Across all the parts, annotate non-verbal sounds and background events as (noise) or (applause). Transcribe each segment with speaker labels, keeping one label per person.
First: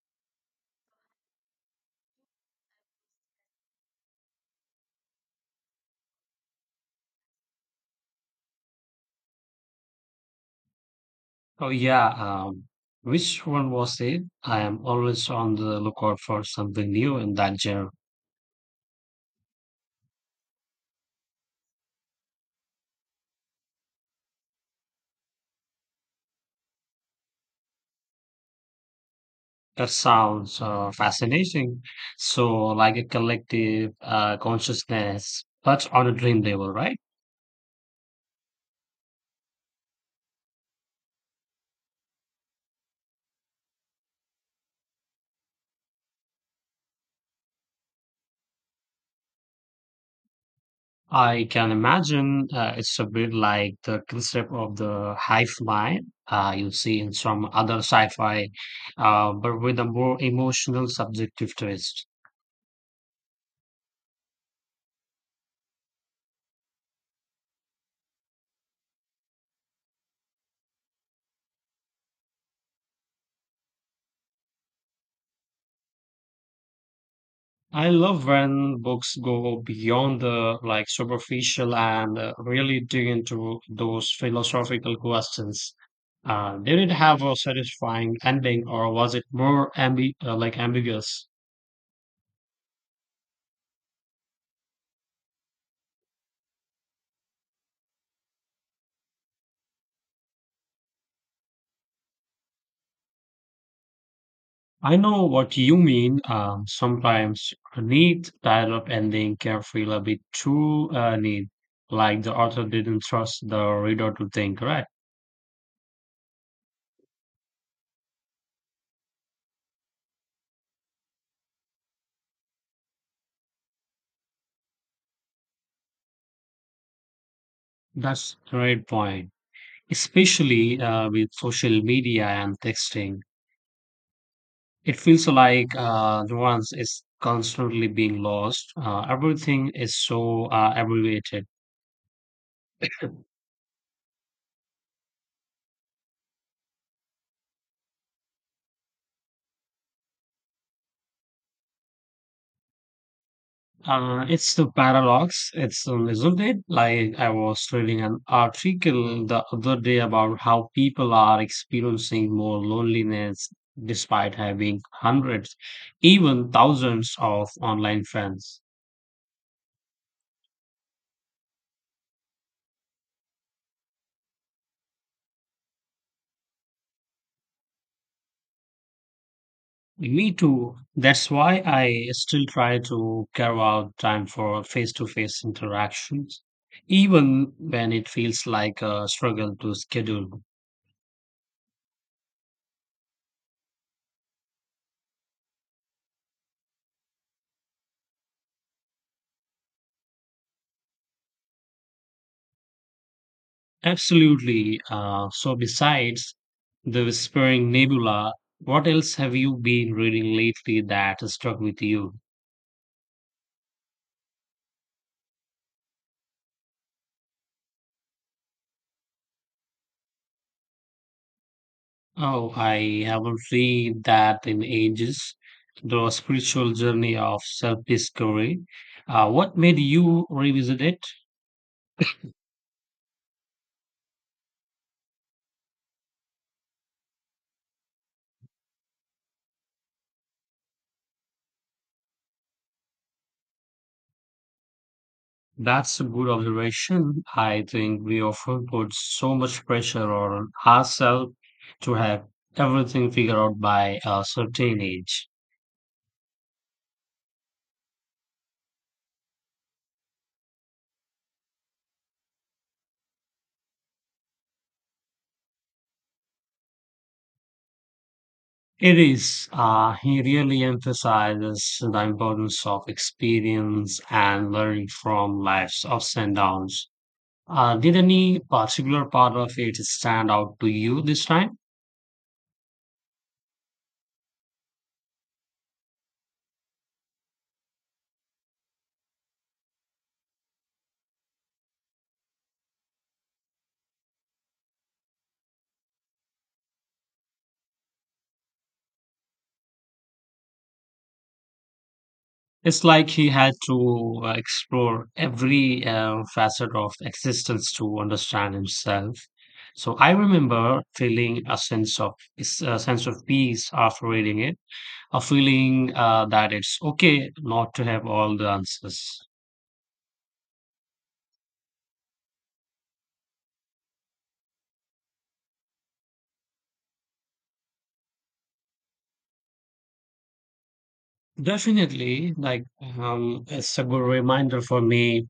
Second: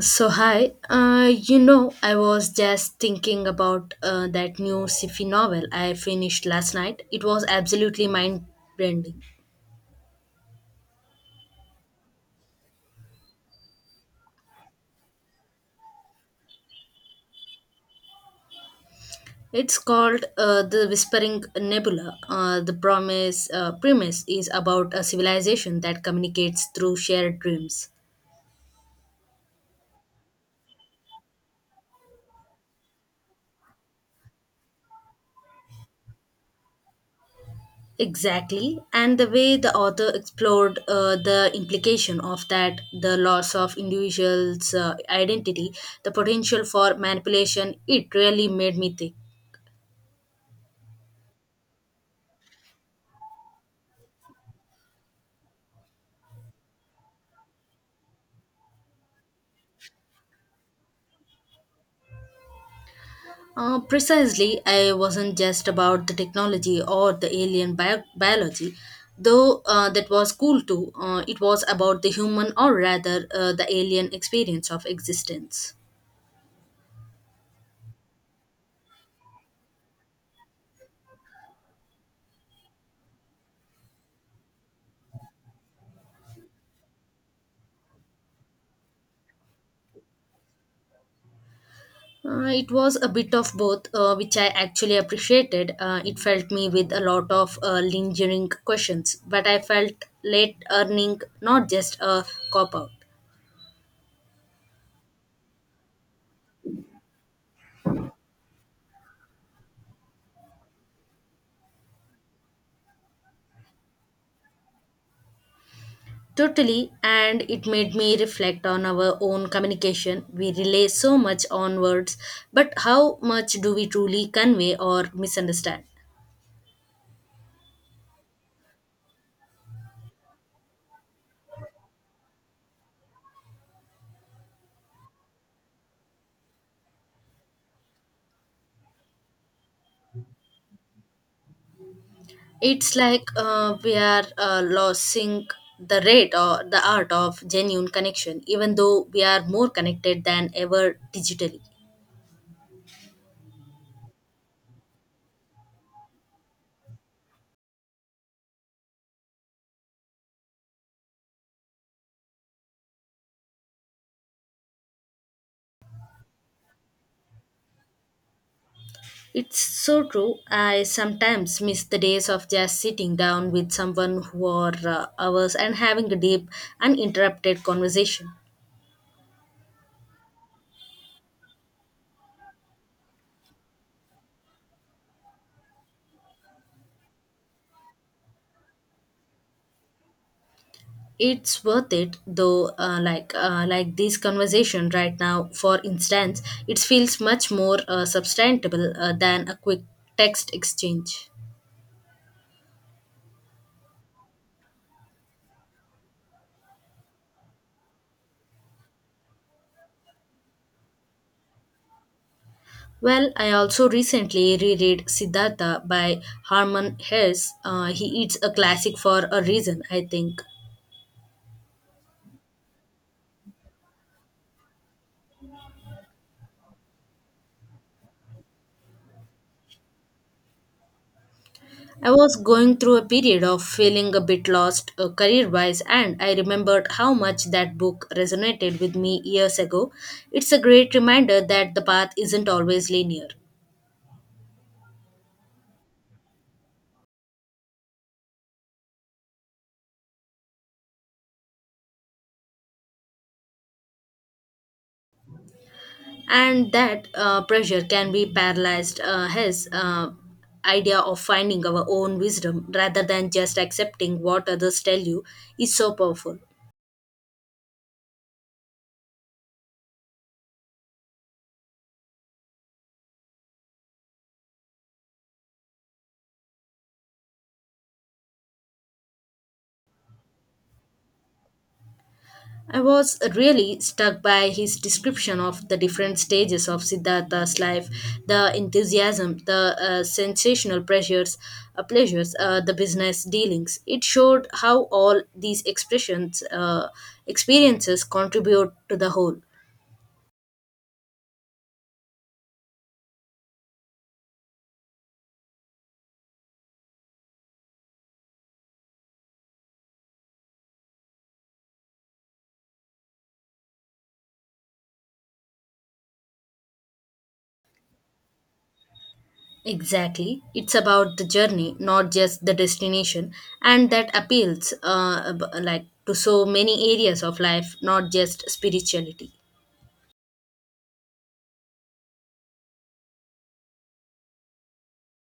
Speaker 1: So hi, I was just thinking about that new sci-fi novel I finished last night. It was absolutely mind-bending.
Speaker 2: Oh yeah, which one was it? I am always on the lookout for something new in that genre.
Speaker 1: It's called The Whispering Nebula. The promise premise is about a civilization that communicates through shared dreams.
Speaker 2: That sounds fascinating. So, like a collective consciousness, but on a dream level, right?
Speaker 1: Exactly, and the way the author explored the implication of that, the loss of individuals' identity, the potential for manipulation, it really made me think.
Speaker 2: I can imagine it's a bit like the concept of the hive mind you see in some other sci-fi, but with a more emotional, subjective twist.
Speaker 1: Precisely, I wasn't just about the technology or the alien biology, though that was cool too. It was about the human, or rather, the alien experience of existence.
Speaker 2: I love when books go beyond the like superficial and really dig into those philosophical questions. Did it have a satisfying ending, or was it more like ambiguous?
Speaker 1: It was a bit of both, which I actually appreciated. It felt me with a lot of lingering questions, but I felt late earning, not just a cop out.
Speaker 2: I know what you mean. Sometimes a neat tied up ending can feel a bit too neat, like the author didn't trust the reader to think. Right?
Speaker 1: Totally, and it made me reflect on our own communication. We rely so much on words, but how much do we truly convey or misunderstand?
Speaker 2: That's a great point. Especially with social media and texting. It feels like nuance is constantly being lost. Everything is so abbreviated.
Speaker 1: It's like we are losing the rate or the art of genuine connection, even though we are more connected than ever digitally.
Speaker 2: It's the paradox, it's isn't it? Like I was reading an article the other day about how people are experiencing more loneliness despite having hundreds, even thousands of online friends.
Speaker 1: It's so true. I sometimes miss the days of just sitting down with someone for hours and having a deep, uninterrupted conversation.
Speaker 2: Me too. That's why I still try to carve out time for face to face interactions, even when it feels like a struggle to schedule.
Speaker 1: It's worth it though, like this conversation right now, for instance. It feels much more substantial than a quick text exchange.
Speaker 2: Absolutely. So, besides the Whispering Nebula, what else have you been reading lately that stuck with you?
Speaker 1: Well, I also recently reread Siddhartha by Harman Hesse. He It's a classic for a reason, I think.
Speaker 2: Oh, I haven't read that in ages. The spiritual journey of self discovery. What made you revisit it?
Speaker 1: I was going through a period of feeling a bit lost, career wise, and I remembered how much that book resonated with me years ago. It's a great reminder that the path isn't always linear.
Speaker 2: That's a good observation. I think we often put so much pressure on ourselves to have everything figured out by a certain age.
Speaker 1: And that pressure can be paralyzed. His idea of finding our own wisdom rather than just accepting what others tell you is so powerful.
Speaker 2: It is. He really emphasizes the importance of experience and learning from life's ups and downs. Did any particular part of it stand out to you this time?
Speaker 1: I was really struck by his description of the different stages of Siddhartha's life, the enthusiasm, the sensational pressures pleasures, the business dealings. It showed how all these expressions experiences contribute to the whole.
Speaker 2: It's like he had to explore every facet of existence to understand himself. So I remember feeling a sense of peace after reading it, a feeling that it's okay not to have all the answers.
Speaker 1: Exactly. It's about the journey, not just the destination, and that appeals, like, to so many areas of life, not just spirituality.
Speaker 2: Definitely, like it's a good reminder for me.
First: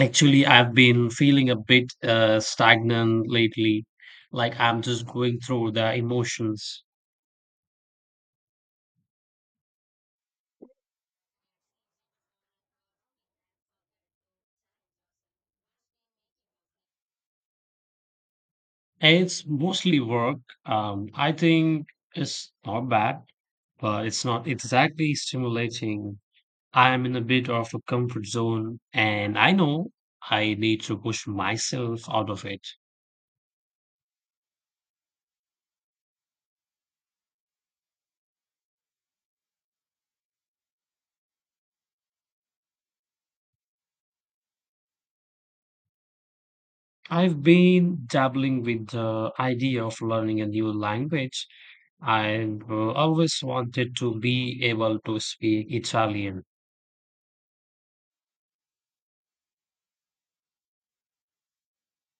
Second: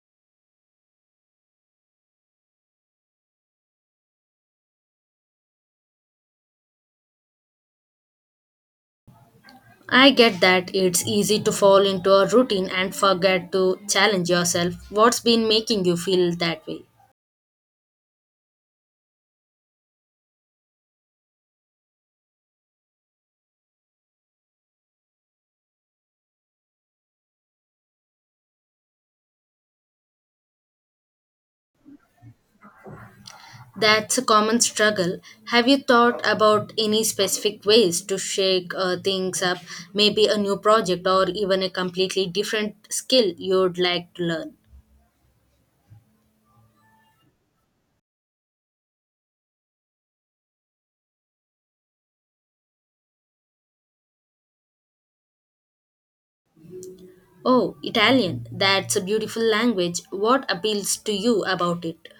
Speaker 2: Actually, I've been feeling a bit stagnant lately, like I'm just going through the emotions.
Speaker 1: I get that. It's easy to fall into a routine and forget to challenge yourself. What's been making you feel that way?
Speaker 2: It's mostly work. I think it's not bad, but it's not exactly stimulating. I'm in a bit of a comfort zone, and I know I need to push myself out of it.
Speaker 1: That's a common struggle. Have you thought about any specific ways to shake things up? Maybe a new project, or even a completely different skill you'd like to learn?
Speaker 2: I've been dabbling with the idea of learning a new language. I've always wanted to be able to speak Italian.
Speaker 1: Oh, Italian. That's a beautiful language. What appeals to you about it?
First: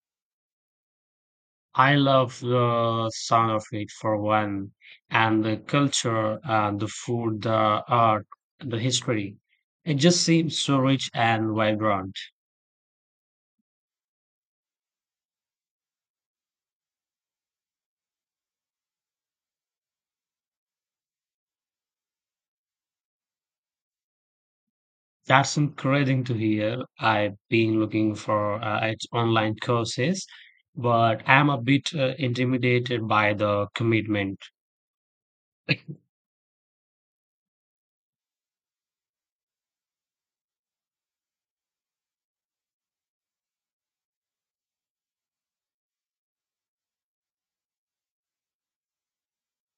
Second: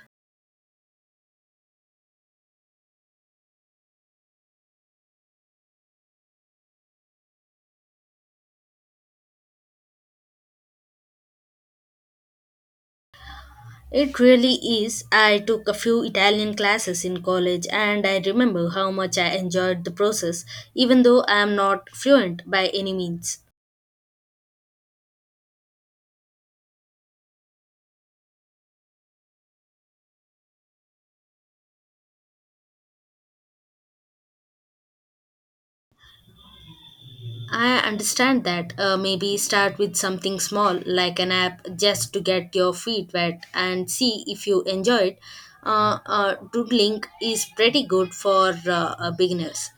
Speaker 2: I love the sound of it for one, and the culture, and the food, the art, the history. It just seems so rich and vibrant.
Speaker 1: It really is. I took a few Italian classes in college, and I remember how much I enjoyed the process, even though I am not fluent by any means.
Speaker 2: That's encouraging to hear. I've been looking for its online courses, but I'm a bit intimidated by the commitment. (coughs)
Speaker 1: I understand that. Maybe start with something small, like an app, just to get your feet wet
Speaker 2: (laughs)
Speaker 1: and see if you enjoy it. Doodling is pretty good for beginners.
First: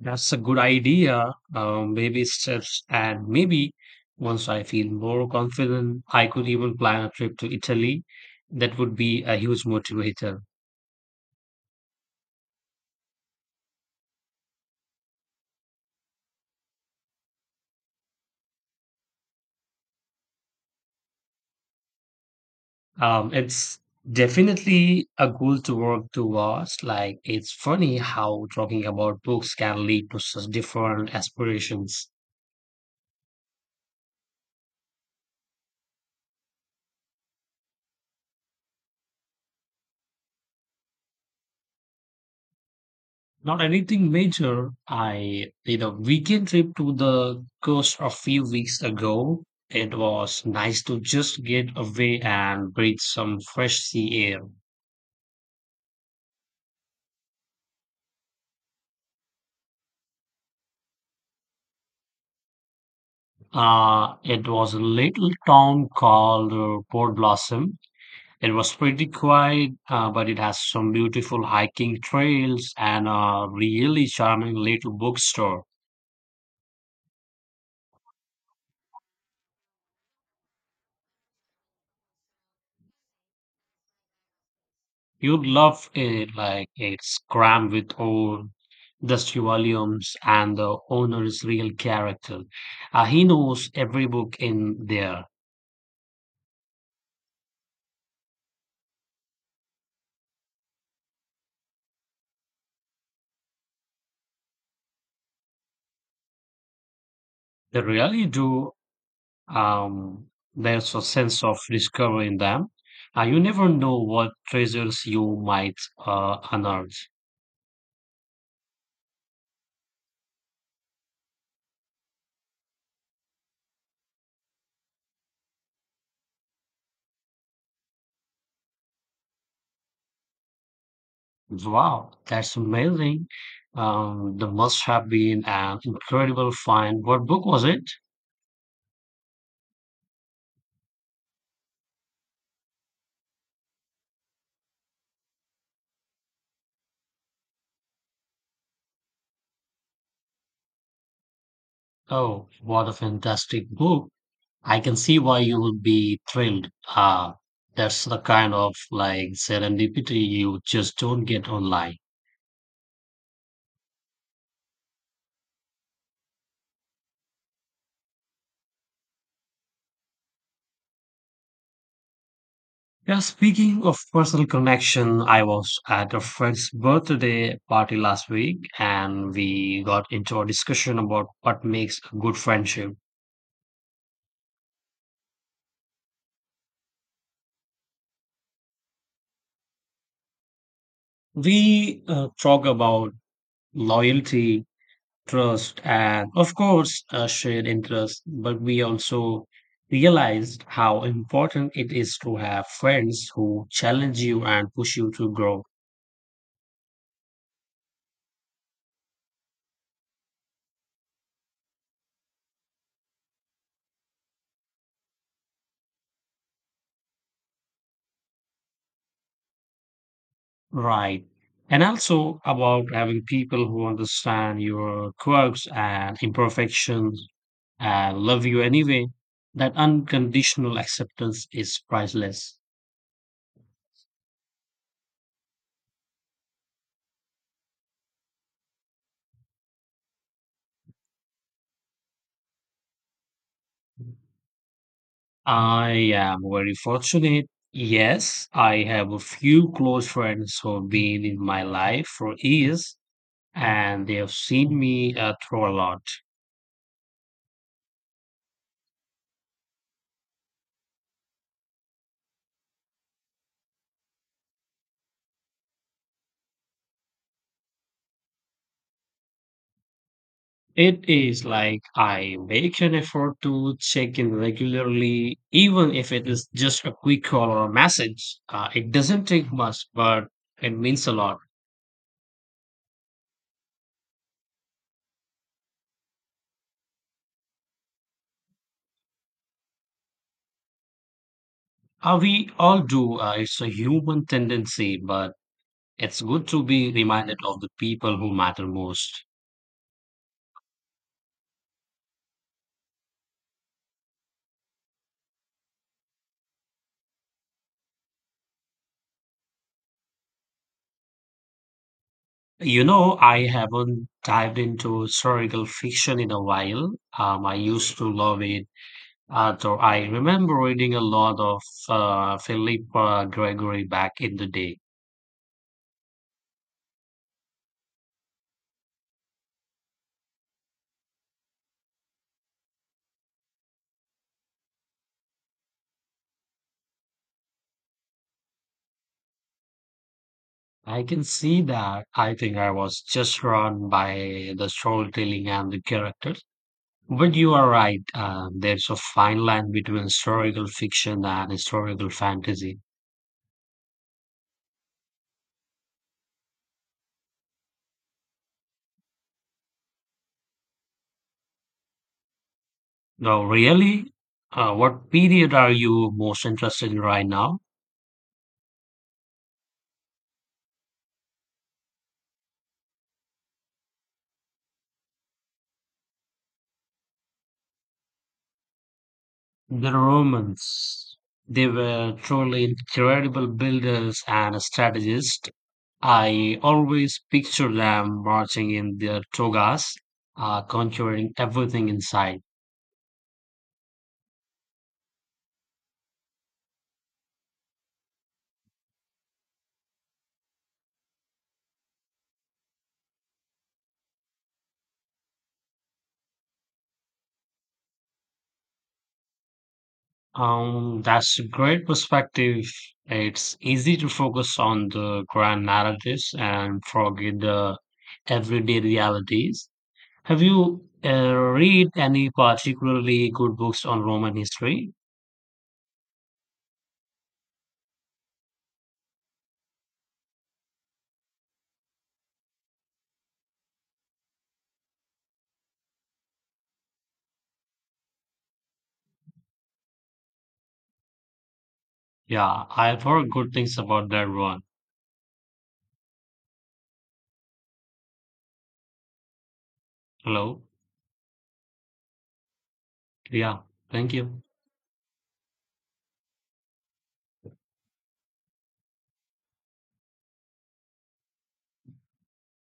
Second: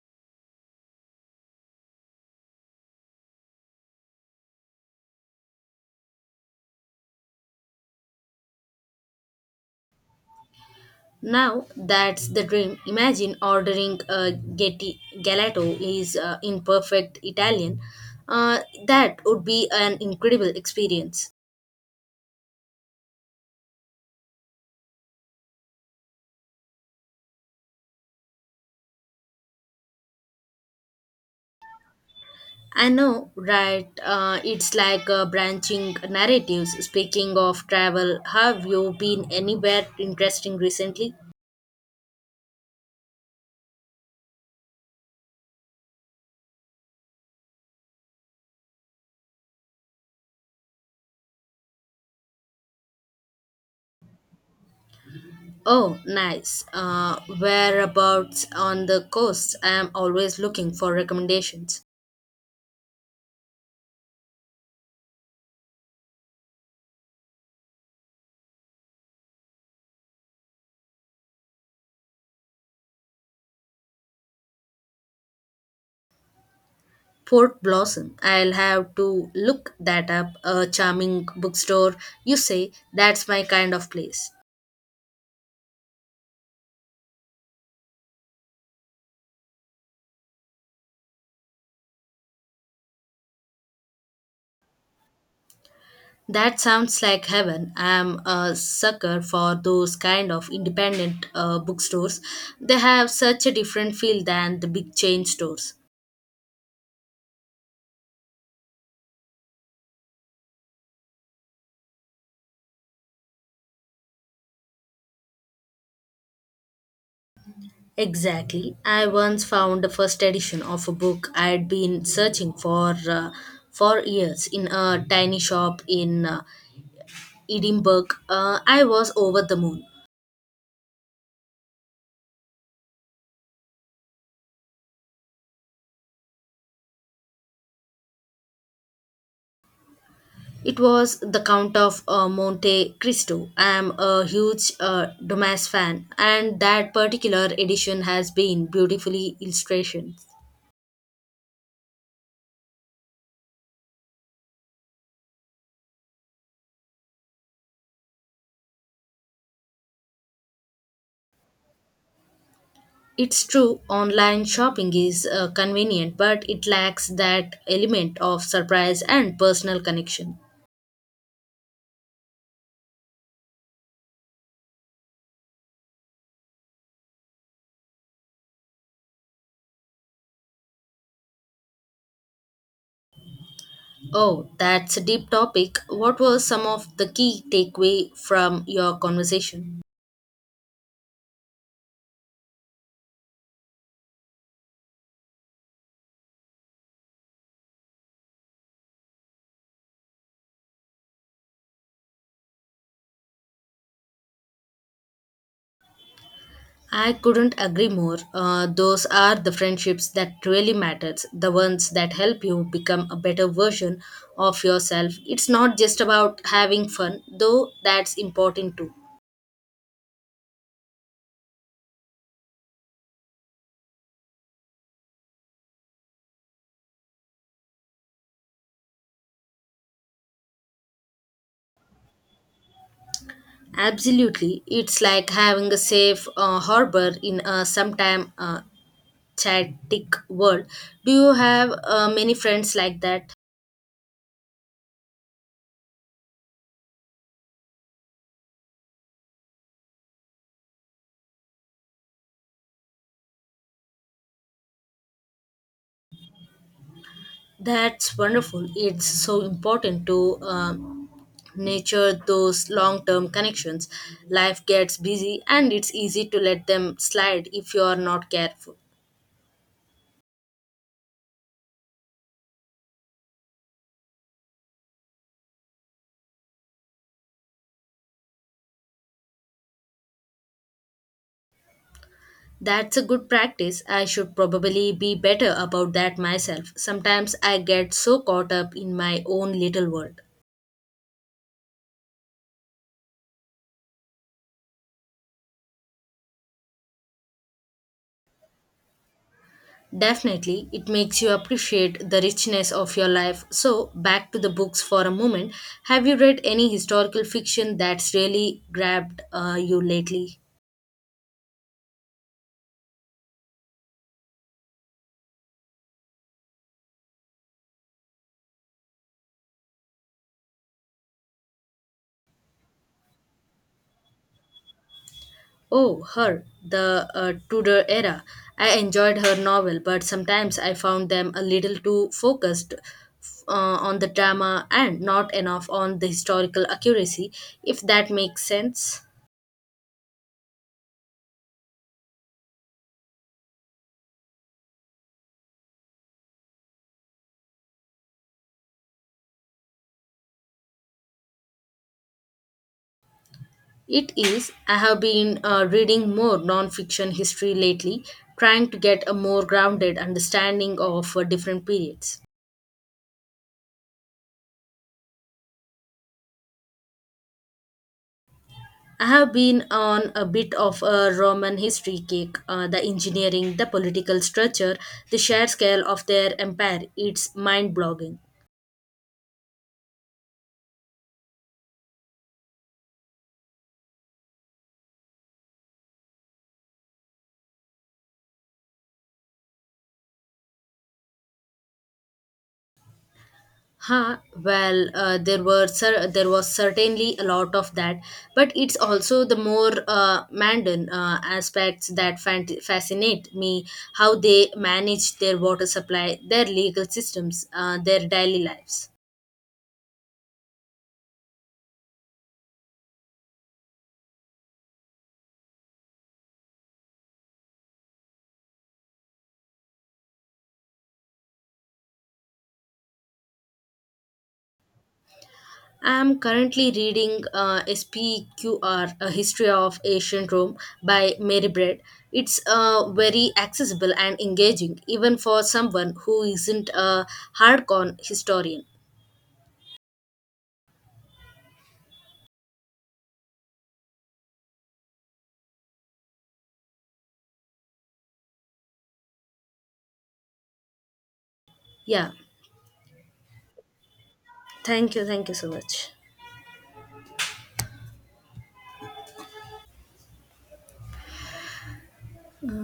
Speaker 2: That's a good idea. Baby steps, and maybe once I feel more confident, I could even plan a trip to Italy. That would be a huge motivator.
Speaker 1: Now that's the dream. Imagine ordering a getti, gelato is in perfect Italian. Uh, that would be an incredible experience.
Speaker 2: It's definitely a goal to work towards. Like, it's funny how talking about books can lead to such different aspirations.
Speaker 1: I know, right? It's like branching narratives. Speaking of travel, have you been anywhere interesting recently?
Speaker 2: Not anything major. I did a weekend trip to the coast a few weeks ago. It was nice to just get away and breathe some fresh sea air.
Speaker 1: Oh, nice. Whereabouts on the coast? I am always looking for recommendations.
Speaker 2: It was a little town called Port Blossom. It was pretty quiet, but it has some beautiful hiking trails and a really charming little bookstore.
Speaker 1: Port Blossom. I'll have to look that up. A charming bookstore, you say? That's my kind of place.
Speaker 2: You'd love it, like it's crammed with old dusty volumes, and the owner is real character. He knows every book in there.
Speaker 1: That sounds like heaven. I'm a sucker for those kind of independent bookstores. They have such a different feel than the big chain stores.
Speaker 2: They really do. Um, there's a sense of discovery in them. You never know what treasures you might unearth.
Speaker 1: Exactly. I once found the first edition of a book I'd been searching for, for years, in a tiny shop in, Edinburgh. I was over the moon.
Speaker 2: Wow, that's amazing. That must have been an incredible find. What book was it?
Speaker 1: It was the Count of Monte Cristo. I am a huge Dumas fan, and that particular edition has been beautifully illustrated.
Speaker 2: Oh, what a fantastic book. I can see why you would be thrilled. That's the kind of like serendipity you just don't get online.
Speaker 1: It's true, online shopping is convenient, but it lacks that element of surprise and personal connection.
Speaker 2: Yeah, speaking of personal connection, I was at a friend's birthday party last week and we got into a discussion about what makes a good friendship.
Speaker 1: Oh, that's a deep topic. What were some of the key takeaway from your conversation?
Speaker 2: We talk about loyalty, trust, and of course, a shared interest. But we also realized how important it is to have friends who challenge you and push you to grow.
Speaker 1: I couldn't agree more. Those are the friendships that really matters, the ones that help you become a better version of yourself. It's not just about having fun, though that's important too.
Speaker 2: Right. And also about having people who understand your quirks and imperfections and love you anyway. That unconditional acceptance is priceless.
Speaker 1: Absolutely. It's like having a safe harbor in a sometime chaotic world. Do you have many friends like that?
Speaker 2: I am very fortunate. Yes, I have a few close friends who've been in my life for years and they have seen me through a lot.
Speaker 1: That's wonderful. It's so important to nature those long term connections. Life gets busy, and it's easy to let them slide if you are not careful.
Speaker 2: It is like I make an effort to check in regularly, even if it is just a quick call or a message. It doesn't take much, but it means a lot.
Speaker 1: That's a good practice. I should probably be better about that myself. Sometimes I get so caught up in my own little world.
Speaker 2: We all do. It's a human tendency, but it's good to be reminded of the people who matter most.
Speaker 1: Definitely, it makes you appreciate the richness of your life. So, back to the books for a moment. Have you read any historical fiction that's really grabbed you lately?
Speaker 2: You know, I haven't dived into historical fiction in a while. I used to love it, though I remember reading a lot of Philippa Gregory back in the day.
Speaker 1: Oh, her, the Tudor era. I enjoyed her novel, but sometimes I found them a little too focused on the drama and not enough on the historical accuracy, if that makes sense.
Speaker 2: I can see that I think I was just drawn by the storytelling and the characters. But you are right, there's a fine line between historical fiction and historical fantasy.
Speaker 1: It is. I have been reading more non-fiction history lately, trying to get a more grounded understanding of different periods.
Speaker 2: Now, really, what period are you most interested in right now?
Speaker 1: I have been on a bit of a Roman history kick. The engineering, the political structure, the sheer scale of their empire, it's mind-blogging.
Speaker 2: The Romans, they were truly incredible builders and strategists. I always picture them marching in their togas, conquering everything in sight.
Speaker 1: Huh, well, there there was certainly a lot of that, but it's also the more Mandan aspects that fascinate me, how they manage their water supply, their legal systems, their daily lives.
Speaker 2: That's a great perspective. It's easy to focus on the grand narratives and forget the everyday realities. Have you read any particularly good books on Roman history?
Speaker 1: I'm currently reading SPQR, A History of Ancient Rome by Mary Braid. It's very accessible and engaging, even for someone who isn't a hardcore historian.
Speaker 2: Yeah, I've heard good things about that one. Hello.
Speaker 1: Yeah,
Speaker 2: Yeah, thank you.
Speaker 1: thank you so much.